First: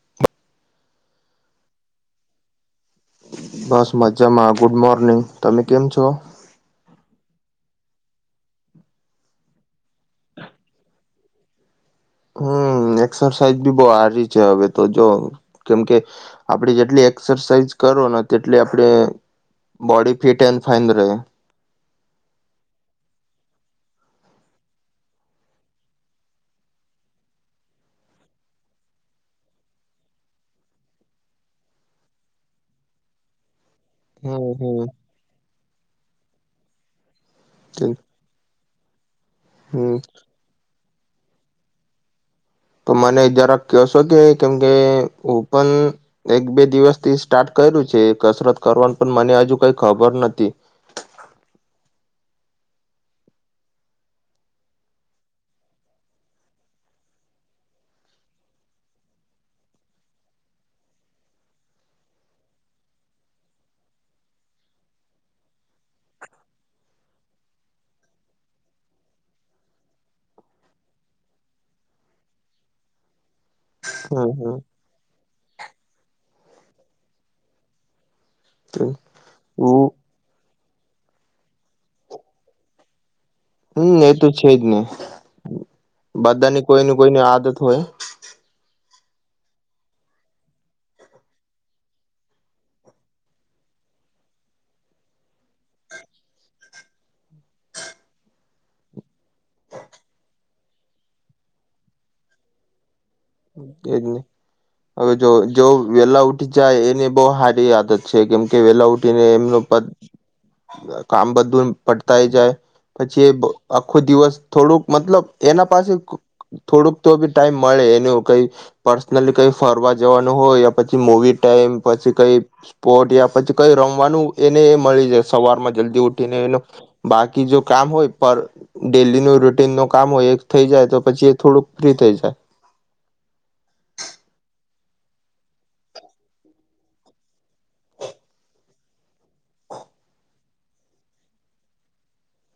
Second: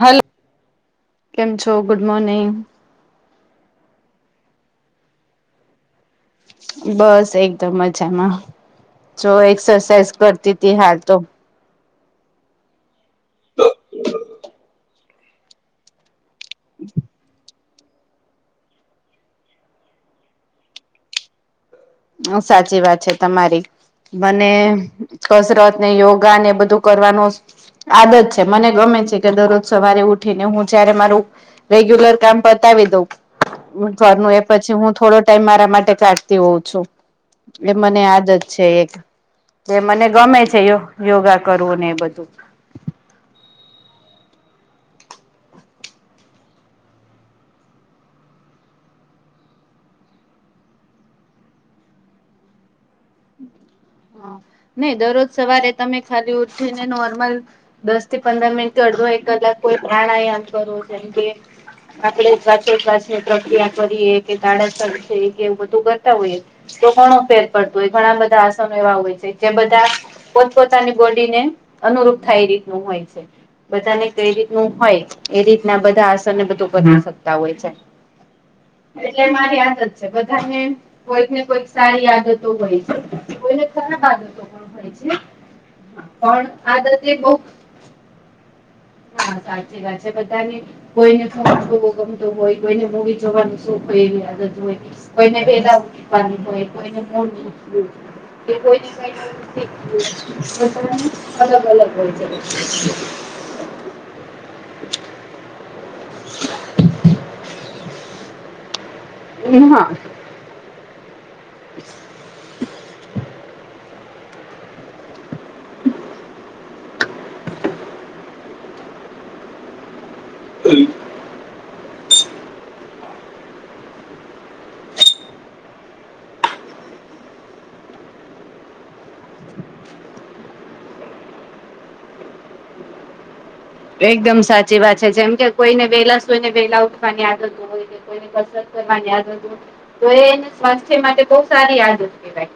Hello. કેમ છો? Good morning. બસ મજામાં, ગુડ મોર્નિંગ. તમે કેમ છો? બસ એકદમ મજામાં. જો એક્સરસાઇઝ કરતી તી હાલ તો. હમ્મ એક્સરસાઇઝ બી બો હારી છે હવે તો જો કેમકે આપણે જેટલી એક્સરસાઇઝ કરો ને તેટલી આપડી બોડી ફીટ એન્ડ ફાઈન રેહ. અ સાચી વાત છે તમારી. મને કસરત ને યોગા ને એ બધું કરવાનું આદત છે મને ગમે છે કે દરરોજ સવારે ઉઠીને હું જ્યારે મારું રેગ્યુલર કામ પતાવી દઉં ઘરનું એ હમ પછી હું હમ થોડો ટાઈમ મારા માટે કાઢતી હોઉં છું. એ મને આદત છે એક. એ હમ મને ગમે છે યો યોગા કરવું ને એ બધું. તો મને ઈ જરાક કહશો કે કેમ કે હું પણ એક બે દિવસ થી સ્ટાર્ટ કર્યું છે કસરત કરવાનું પણ મને હજુ કઈ ખબર નથી. હ નહી દરરોજ સવારે તમે ખાલી ઉઠીને નોર્મલ દસ થી પંદર મિનિટથી અડધો એક કલાક કોઈ પ્રાણાયામ કરો જેમ કે આપણે વાચો વાસની પ્રક્રિયા કરીએ કે ગાડા [unintelligible] કે બધું કરતા હોઈએ તો ધણો ફેર પડતો હોય. ઘણા બધા આસનો એવા હોય છે જ્યાં બધા પોતપોતાની બોડી ને અનુરૂપ થાય એ રીતનું હોય છે. બધાને હમ કઈ હમ રીતનું હોય એ રીતના બધા આસનને બધું કરી શકતા હોય છે. ત્રુ? એટલે મારી આદત છે બધાને કોઈકને કોઈક સારી આદતો હોય છે. કોઈને ખરાબ હમ એ આદતો તો છે જ પણ ને હોય છે પણ બધાની કોઈની આદતે કોઈની બઉ આદત હોય. હા સાચી વાત છે બધાની કોઈને ફોન જોવો ગમતું હોય, કોઈને મૂવી જોવાનું શુંખ હોય એવી આદત હોય. કોઈને વેલા ઉઠવાની હોય, કોઈને મોઢું ઉઠવું કે કોઈની કઈ શું કરવાનું અલગ અલગ હોય છે. કે ગય ને. હવે જો, જો વેલા ઉઠી જાય એને બો હારી આદત છે, કેમ કે વેલા ઉઠીને એમ એ હા. કામ બધું પડતાય જાય પછી એ આખો દિવસ થોડુંક મતલબ એના પાસે થોડુંક તો બી ટાઈમ મળે એનું કઈ પર્સનલી કઈ ફરવા જ જવાનું હોય પછી મોવી ટાઈમ પછી કઈ સ્પોટ યા પછી કઈ રમવાનું એને એ મળી જાય સવારમાં જલ્દી ઉઠીને એલો બાકી જો કામ હોય પર ડેલી નું રૂટીન નું કામ હોય એક થઈ જાય તો પછી એ થોડુંક ફ્રી થઈ જાય. એકદમ સાચી વાત છે જેમ કે કોઈને વેલા સુઈ ને વેલા ઉઠવાની આદત હોય. કોઈને કસરત કરવાની આદત હોય. તો એને સ્વાસ્થ્ય માટે બહ સારી આદત કેહવાય.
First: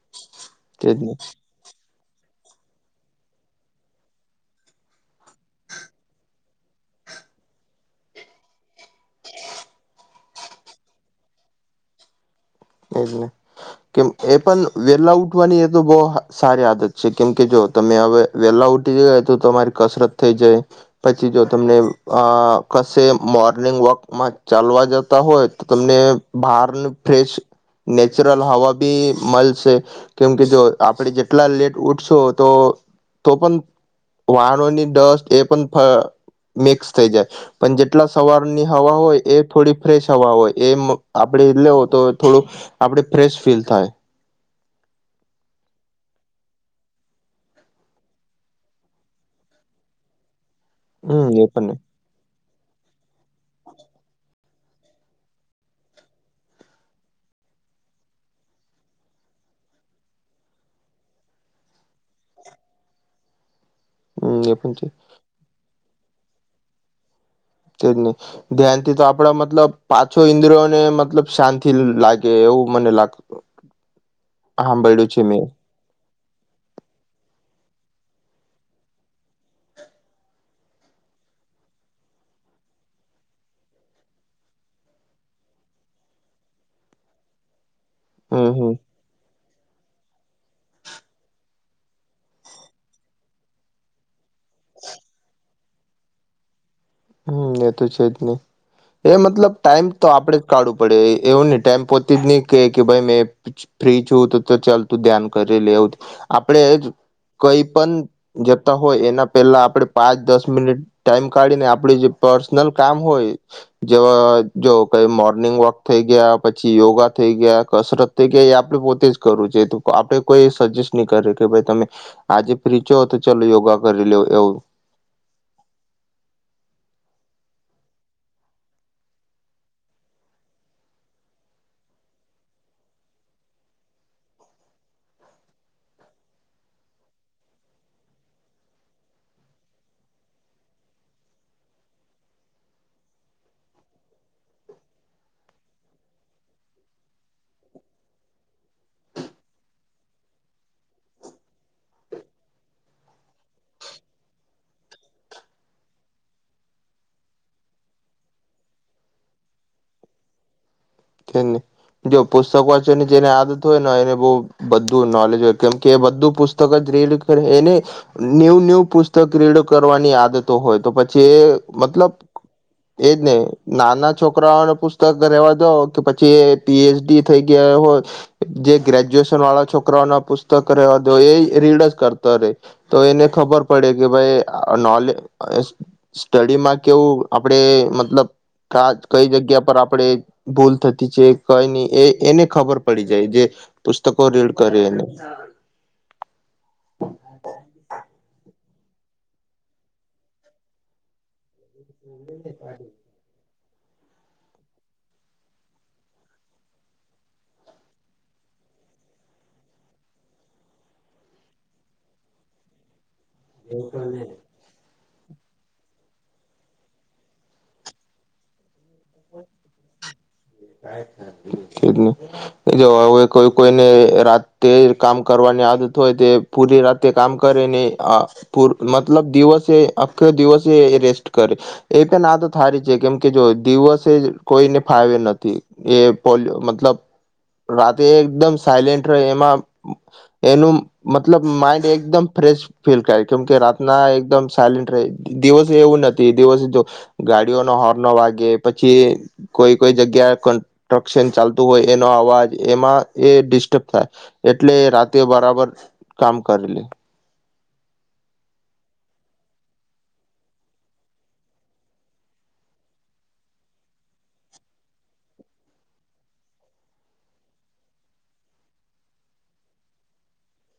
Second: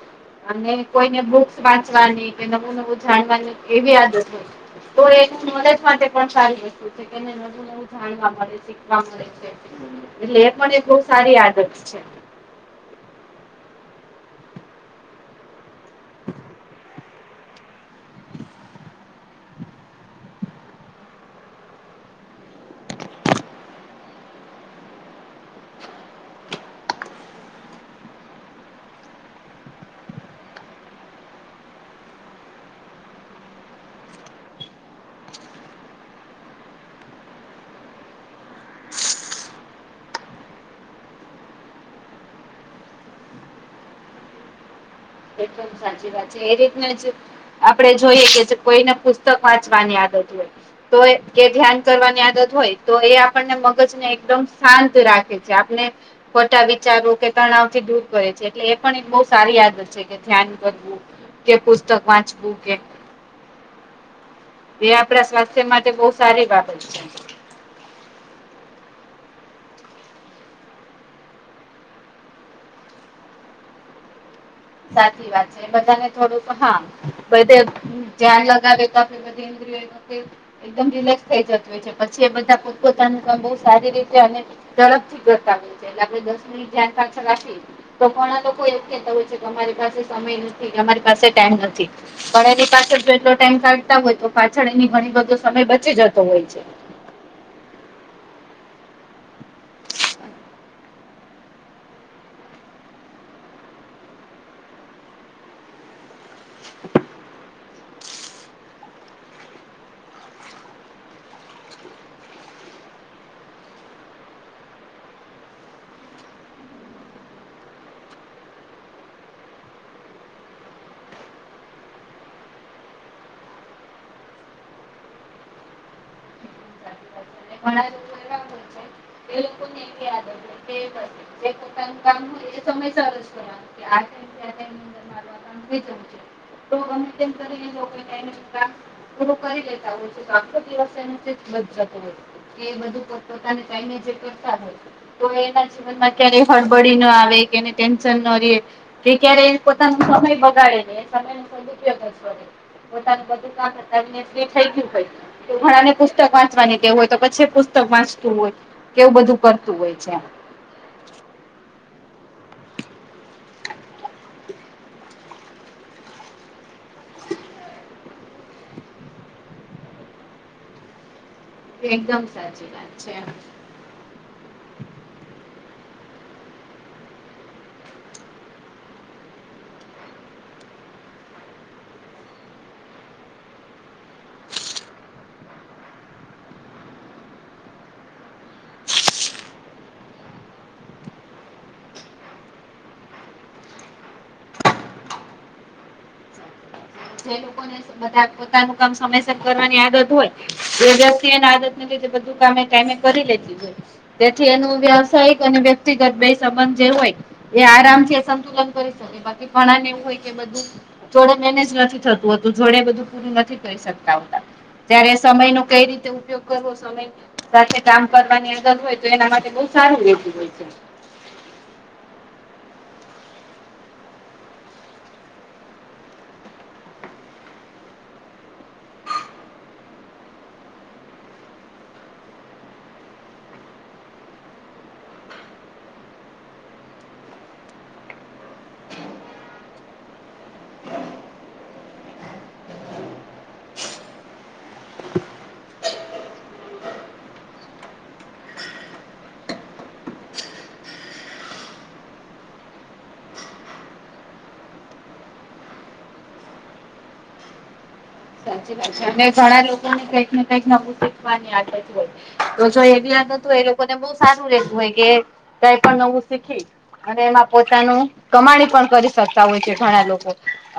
અને એજ ને કોઈને બુક્સ વાંચવાની કે નવું નવું જાણવાની એવી આદત હોય. તો એની નોલેજ માટે પણ સારી વસ્તુ છે કે નય નવું નવું જાણવા મળે શીખવા મળે છે. એટલે એ પણ એક બો સારી આદત છે. એ જ ને કેમ એ પણ વેલા ઉઠવાની એ તો બો સારી આદત છે. કેમ કે જો તમે હવે વેલા ઉઠયે તો તમારી કસરત થઈ જાય. પછી જો તમને આ કસે મોર્નિંગ વોકમાં ચાલવા જતા હોય તો તમને બહાર ની ફેશ નેચરલ હવા બી મલે છે. કેમ કે જો આપણેે જેટલા લેટ ઉઠશો, તો તો પણ વાહનોની ડસ્ટ એ પણ ફ મિક્સ થઈ જાય. પણ જેટલા સવારની હવા હોય, એ થોડી ફ્રેશ હવા હોય એ મ આપડે લેવ તો થોડું આપડે ફ્રેશ ફીલ થાય. એકદમ સાચી વાત છે એ રીતના જ આપણે જોઈએ કે કોઈને પુસ્તક વાંચવાની આદત હોય તો એ હમ પણ ને ધ્યાન કરવાની આદત હોય તો એ આપણને મગજ ને એકદમ શાંત રાખે છે. આપણે ખોટા વિચારો કે તણાવ થી દૂર કરે છે એટલે એ પણ એક બો સારી યાદ છે કે ધ્યાન કરવું કે, પુસ્તક વાંચવું કે હમ પણ છે એ આપડા સ્વાસ્થ્ય માટે બો સારી બાબત છે. તે જ ને. ધ્યાનથી તો આપડા મતલબ પાંચો ઈન્દ્રિયો ને મતલબ, શાંતિ લાગે એવું મને લાગતું સાચી વાત છે. એ બધાને થોડુંક હા બધે ધ્યાન લગાવે તો આપડે બઘી ઇન્દ્રિયો તો તે એકદમ રિલેક્સ થઈ જતુ હોય. પછી એ બધા પોતપોતાનું કામ બોઉ સારી રીતે અને ઝડપ થી કરતા હોય. એટલે આપડે દસ મિનિટ ધ્યાન પાછળ રાખી તો ઘણા હમ લોકો હમ એમ કહેતા હોય છે કે અમારી પાસે સમય નથી, કે અમારી પાસે ટાઈમ નથી, પણ એની પાસે જો એટલો ટાઈમ કાઢતા હોય તો પાછળ એની ઘણી બધો સમય બચી જતો હોય છે. હમમ એ તો છે જ ને. એ મતલબ ટાઈમ તો આપડે જ કાઢવું પડે, એવું ની ટાઈમ પોતે જ ની કે કે ભાઈ મેં ફ્રી છુ તો તો ચાલતું ધ્યાન કરે લેતુ આપડે જ કઈ પણ જતા હોય એના પહેલા આપડે પાંચ, દસ મિનિટ ટાઈમ કાઢીને આપ આપડે જે પર્સનલ કામ હોય જ જો કઈ મોર્નિંગ વોક થઈ ગયા, પછી યોગા થઈ ગયા કસરત તે કે આપડે પોતે જ કરવું જો આપણેે કોઈ સજેસ્ટ ની કરે કે ભાઈ તમે આજે ફ્રી છો તો ચલો યોગા કરી લેવ એવું. ઘણા લોકો એવા હોય છે કે એ લોકો ને એવી આદત હોય જે પોતાનું કામ હોય એ સમયસર જ કરવાનું. કે આ ટાઈમ થી આ ટાઈમ મારું આ કામ થઈ જવું જોઈએ. તો ગમે તેમ કરી ને જે લોકો ને ટાઈમ [unintelligible] પૂરું કરી લેતા હોય છે તો આખો દિવસ એનુંથી બચ જાતું હોય છે એ બધું પોત પોતાને ટાઈમે જે કરતા હોય. તો એના જીવનમાં ક્યારે હળબળી ના આવે કે એને ટેન્શન ના રે કે ક્યારે એ પોતાનો સમય બગાડે છે, ને સમય નો સદઉપયોગ [unintelligible] પોતાનું બધું કામ કરી ને ફ્રી થઈ ગયું હોય ઘણા ને પુસ્તક વાંચવાની ટેવ હોય તો પછી પુસ્તક વાંચતું હોય. એવું બધું કરતું હોય છે એમ. તે જ ને. જો પુસ્તક વાચવા ની જેને આદત હોય ને એને બોઉ બધું નોલેજ હોય, કેમ કે એ બધું પુસ્તક જ રીડ કરે એને ન્યૂ ન્યૂ પુસ્તક રીડ કરવાની આદતો હોય તો પછી એ મતલબ એકદમ સાચી વાત એજ છે. ને નાના છોકરાઓને પુસ્તક રહેેવા દો, કે પછી એ પી. એચ. ડી થઈ ગયા હોય જે ગ્રેજ્યુએશન વાળા છોકરાઓ ના પુસ્તક રહેવા દો એ રીડ જ કરતા રહેે. તો એને ખબર પડે કે ભાઈ અ નોલે અ સ્ટડીમાં કેવું આપડે મતલબ કા કઈ જગ્યા પર આપણે ભૂલ થતી છે કઈ નહી એ એને ખબર પડી જાય જે પુસ્તકો રીડ કરે એને. જે લોકોને બધા પોતાનું કામ સમયસર કરવાની આદત હોય એ વ્યક્તિ એને આદત એ લીધે બધું કામ એ ટાઈમે કરી [unintelligible] તેથી એનું વ્યવસાયિક અને વ્યક્તિગત બે સંબંધ જે હોય એ આરામથી સંતુલન કરી શકે બાકી ઘણાને એવું હોય કે બધું જોડે મેનેજ નથી થતું હતું જોડે બધું પૂરું નથી કરી શકતા ત્યારે સમય નો કઈ રીતે ઉપયોગ કરવો સમય સાથે કામ કરવાની અદર હોય તો એના માટે બહ સારું વેતું હોય છે. [unintelligible] જો હવે કોઈ કોઈને રાતે કામ કરવાની આદત હોય તે પૂરી રાતે કામ કરે ને આ પૂર મતલબ દિવસે આખ દિવસે એ રેસ્ટ કરે એ પણ આદત હારી છે કેમ કે જો દિવસે કોઈને ફાવે નથ થી એ પોલયો મતલબ રાતે એકદમ સાયલેન્ટ રે એમાં એનું મતલબ માઈન્ડ એકદમ ફ્રેશ ફીલ થાય કેમ કે રાતના એકદમ સાયલેન્ટ રહે દિવસે એવું નથી દિવસે તો ગાડીઓ નો હોનો વાગે પછી કોઈ કોઈ જગ્યા કન્ટ્રક્શન ચાલતું હોય એનો અવાજ એમાં એ ડિસ્ટર્બ થાય. એટલે રાતે બરાબર કામ કરી લે સાચી વાત છે અને ઘણા લોકો ને કઈક ને કઈક નવું શીખવાની આદત હોય તો જો એ બી આદત એ લોકોને બહ સારું રેતું હોય કે કઈ પણ નવું શીખી અને એમાં પોતાનું કમાણી પણ કરી શકતા હોય છે ઘણા લોકો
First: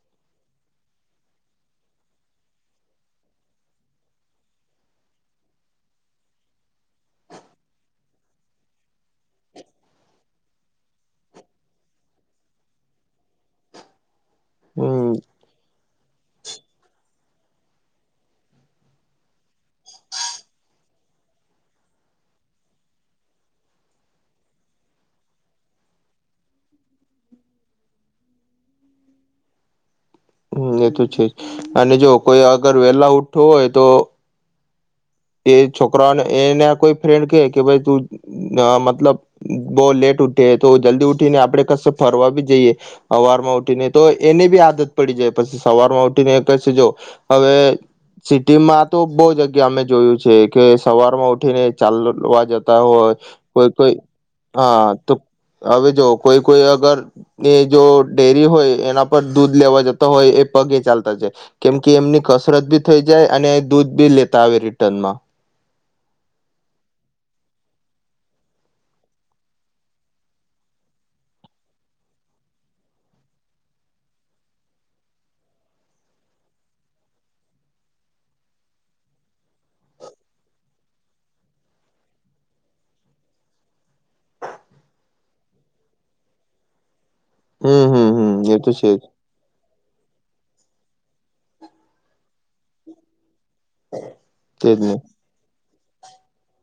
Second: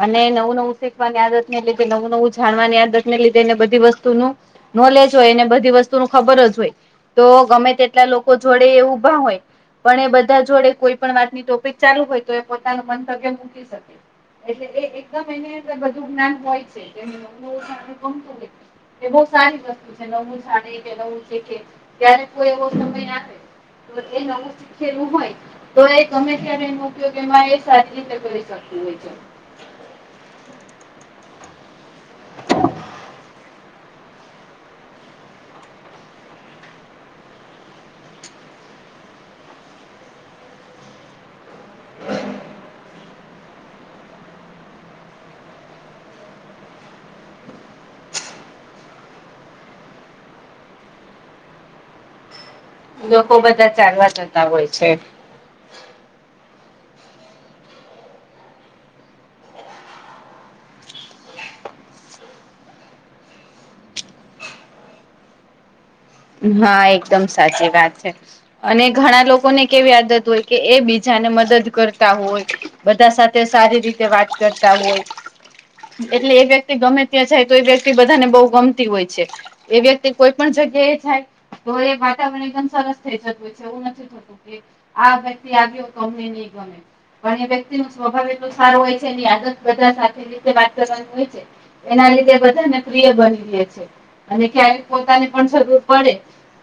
અને નવું-નવું શેકવા ની આદત નથી એટલે કે નવું -નવું જ જાણવાની આદત ને લીધે એને બધી વસ્તુનું નોલેજ હોય એને બધી વસ્તુ નું ખબર જ હોય તો ગમે તેટલા લોકો જોડે એ ઉભા હોય પણ એ બધા જોડે કોઈ પણ વાતની ટોપિક ચાલુ હોય તો એ પોતાનું મંતવ્ય મૂકી શકે. એટલે એ હમ એકદમ એની અંદર બધું જ્ઞાન હોય છે એને નવું-નવું જાણવું ગમતું હોય છે એ બહ સારી વસ્તુ છે નવું જાણે કે નવું શેખે ત્યારે કોઈ એવો સમય આવે એ નવું શીખેલું હોય તો એ ગમે ત્યારે એનો ઉપયોગ એમાં એ સારી રીતે કરી શકતું હોય છે. હમ્મ એ તો છે જ અને જો કોઈ અગર વેલા ઊઠતો હોય તો એ છોકરાને એને કોઈ ફ્રેન્ડ કે કે ભઈ તું અ મતલબ બહુ લેટ ઉઠે તો જલ્દી ઉઠીને આપણે ફરવા બી જઈએ હવાર માં ઉઠીને તો એને બી આદત પડી જાય પછી સવાર માં ઉઠી ને ક જો હવે સિટીમાં તો બહ જગ્યા અમે જોયું છે કે સવાર માં ઉઠી ને ચાલવા જતા હોય લોકો કોઈ બધા કોઈ ચાલવા જતા હોય છે હા તો હવે જો કોઈ કોઈ અગર ને જો ડેરી હોય એના પર દૂધ લેવા જતા હોય એ પગે ચાલતા છે કેમ કે એમની કસરત ભી થઇ જાય અને દૂધ બી લેતા આવે રિટર્નમાં ના એકદમ સાચી વાત છે. અને ઘણા લોકોને કેવી આદત હોય કે એ બીજાને મદદ કરતા હોય બધા સાથે સારી રીતે વાત કરતા હોય. એટલે એ વ્યક્તિ ગમે ત્યાં જાય તો એ વ્યક્તિ બધાને બહુ ગમતી હોય છે. એ વ્યક્તિ કોઈ પણ જગ્યા એ જાય તો એ વાતાવરણ એકદમ સરસ થઈ જતું છે એવું નથી થતું. આ વ્યક્તિ આવ્યો તો અમને ની ગમે- પણ એ વ્યક્તિ હમ નું હમ સ્વભાવ હમ એતો એ તો સારું હોય જ છે એની આદત- બધા સાથે રીતે વાત કરવાની હોય છે એના લીધે બધાને પ્રિય બની રહેે છે. છે અને તેજ ક્યારેય ને પોતાની પણ જરૂર- પડે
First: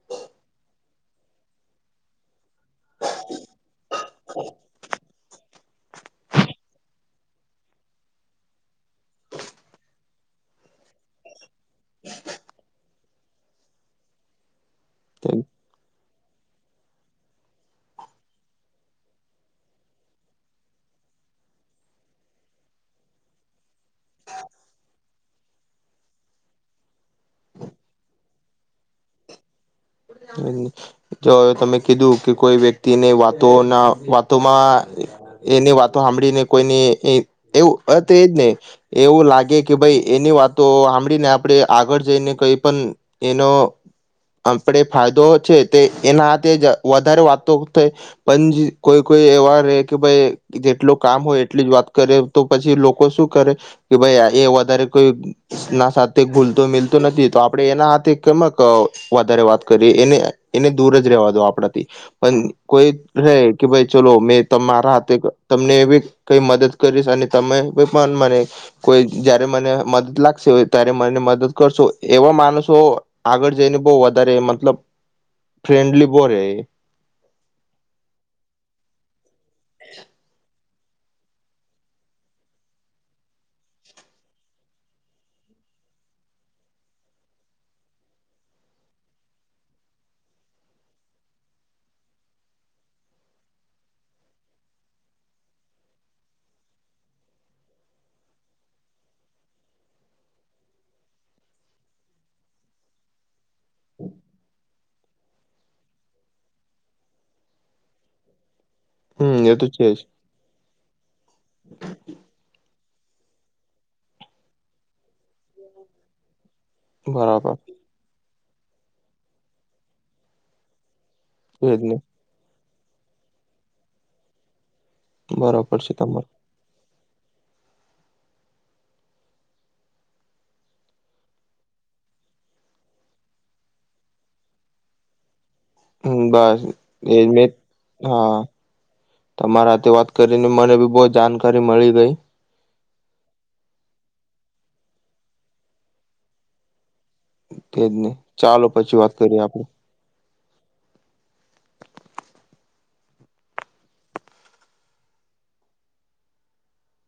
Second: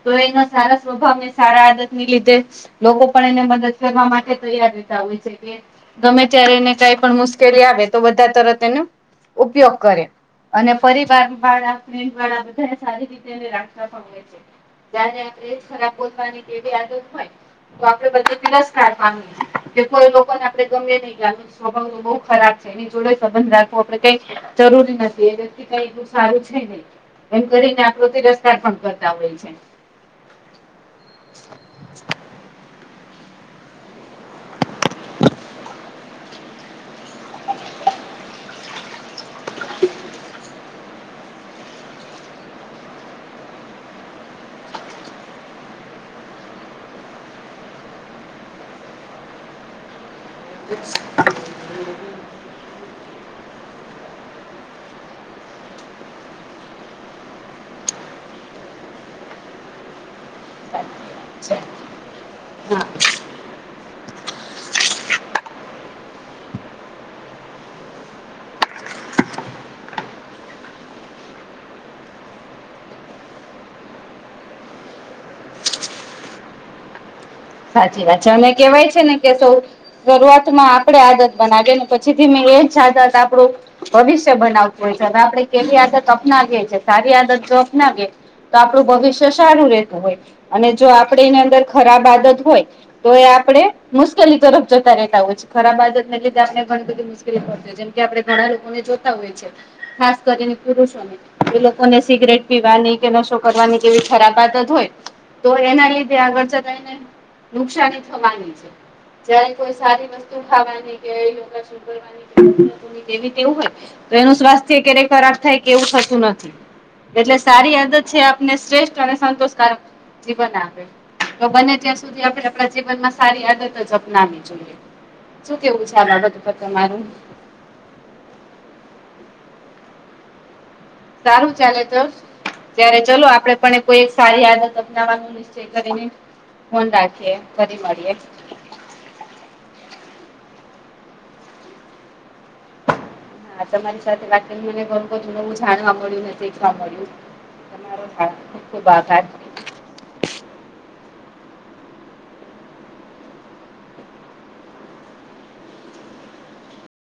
તો એના સારા સ્વભાવ ને સારા આદત ની લીધે- લોકો પણ એને મદદ કરવા માટે તૈયાર રહેતા હોય છે. કે- ગમે ત્યારે એને કઈ પણ મુશ્કેલી આવે તો બધા તરત એને- ઉપયોગ કરે અને પરિવાર [inaudible] ખરાબ એવી તેજ આદત હોય તો આપડે બધી તિરસ્કાર માગી કે કોઈ લોકોને આપડે ગમે નહી જ સ્વભાવ તો બહુ ખરાબ છે. એની જોડે સંબંધ રાખવો આપડે કઈ જરૂરી નથી એ વ્યક્તિ કઈ એ સારું છે નહી. એમ કરીને આ તિરસ્કાર પણ કરતા હોય છે. હમ. જો તમે કીધું કે કોઈ વ્યક્તિને વાતો ના વાતોમાં એની વાતો સાંભળીને કોઈની એવું અ તે એજ ને. એવું લાગે કે ભાઈ એની વાતો સાંભળીને આપણે આગળ જઈને કઈ પણ એનો આપણે ફાયદો છે તે એના હાથે વધારે વાતો પં કોઈ કોઈ એવા રે કે ભાઈ જેટલું કામ હોય એટલી જ વાત કરે તો પછી લોકો શું કરે કે ભાઈ એ વધારે કોઈ ના સાથે ભૂલતો મિલતો નથી તો આપડે એના હાથે કમક વધારે વાત કરી એને એને દૂર જ રેવા દો છે. આપણાથી પણ હા કોઈ કહે કે ભાઈ ચલો મેં તમારા હાથે તમને કઈ મદદ કરીશ અને તમે કો પણ મને કોઈ જયારે મને મદદ લાગશે હોય ત્યારે મને મદદ કરશો એવા માણસો આગળ જઈને બહુ વધારે મતલબ ફ્રેન્ડલી બહુ રે એ સાચી વાત છે અને કેવાય છે ને કે શો શરૂઆતમાં આપણેે આદત બનાવીએ ને પછી થી મેં એજ આદત આપણું ભવિષ્ય બનાવતું હોય છે એટલે આપડે કેવી આદત અપનાવીએ છીએ સારી આદત જો અપનાવીએ તો આપણું ભવિષ્ય સારું રહેતું હોય અને જો આપડે એની અંદર ખરાબ આદત હોય તો એ આપડે મુશ્કેલી તરફ જતા રહેતા હોય છે. ખરાબ આદત ને લીધે આપણે ગણ જેમ આપણે ઘણા લોકોને જોતા હોય છે ખાસ કરીને પુરુષોને એ લોકોને સિગરેટ પીવાની કે નશો કરવાની કેવી ખરાબ આદત હોય તો એના લીધે આગળ ચલાય ને નુકસાની થવાની છે હમ જયારે એ તો કોઈ છે જ સારી વસ્તુ ખાવાની કે યોગાસ વું હોય તો એનું સ્વાસ્થ્ય ક્યારેય ખરાબ થાય કેવું થતું નથી એટલે બરાબર સારી આદત છે આપને શ્રેષ્ઠ અને સંતોષકારક જીવન આપે. તો બને એજ ને ત્યાં સુધી આપણે આપણા જીવનમાં સારી આદત જ અપનાવી જોઈએ. શું બરાબર કેવું છે આ તમાર બધું તમારું? સારું ચાલે ચ ત્યારે ચલો આપડે પણ કોઈ એક સારી આદત અપનાવવાનું તે કરીને હમ બસ ફોન એજ રાખીએ મે ફરી મળીએ હા તમારા સાથે વાત કરીને મને બી બહું જાણકારી મળી ગઈ હા તમારી સાથે વાત કરી મને ઘણું બધૂ જાણવા મળ્યું ને શીખવા મળ્યું તેજ તમારો નહી ચાલો ખુબ ખુબ પછી વાત આભાર કરીએ આપડે.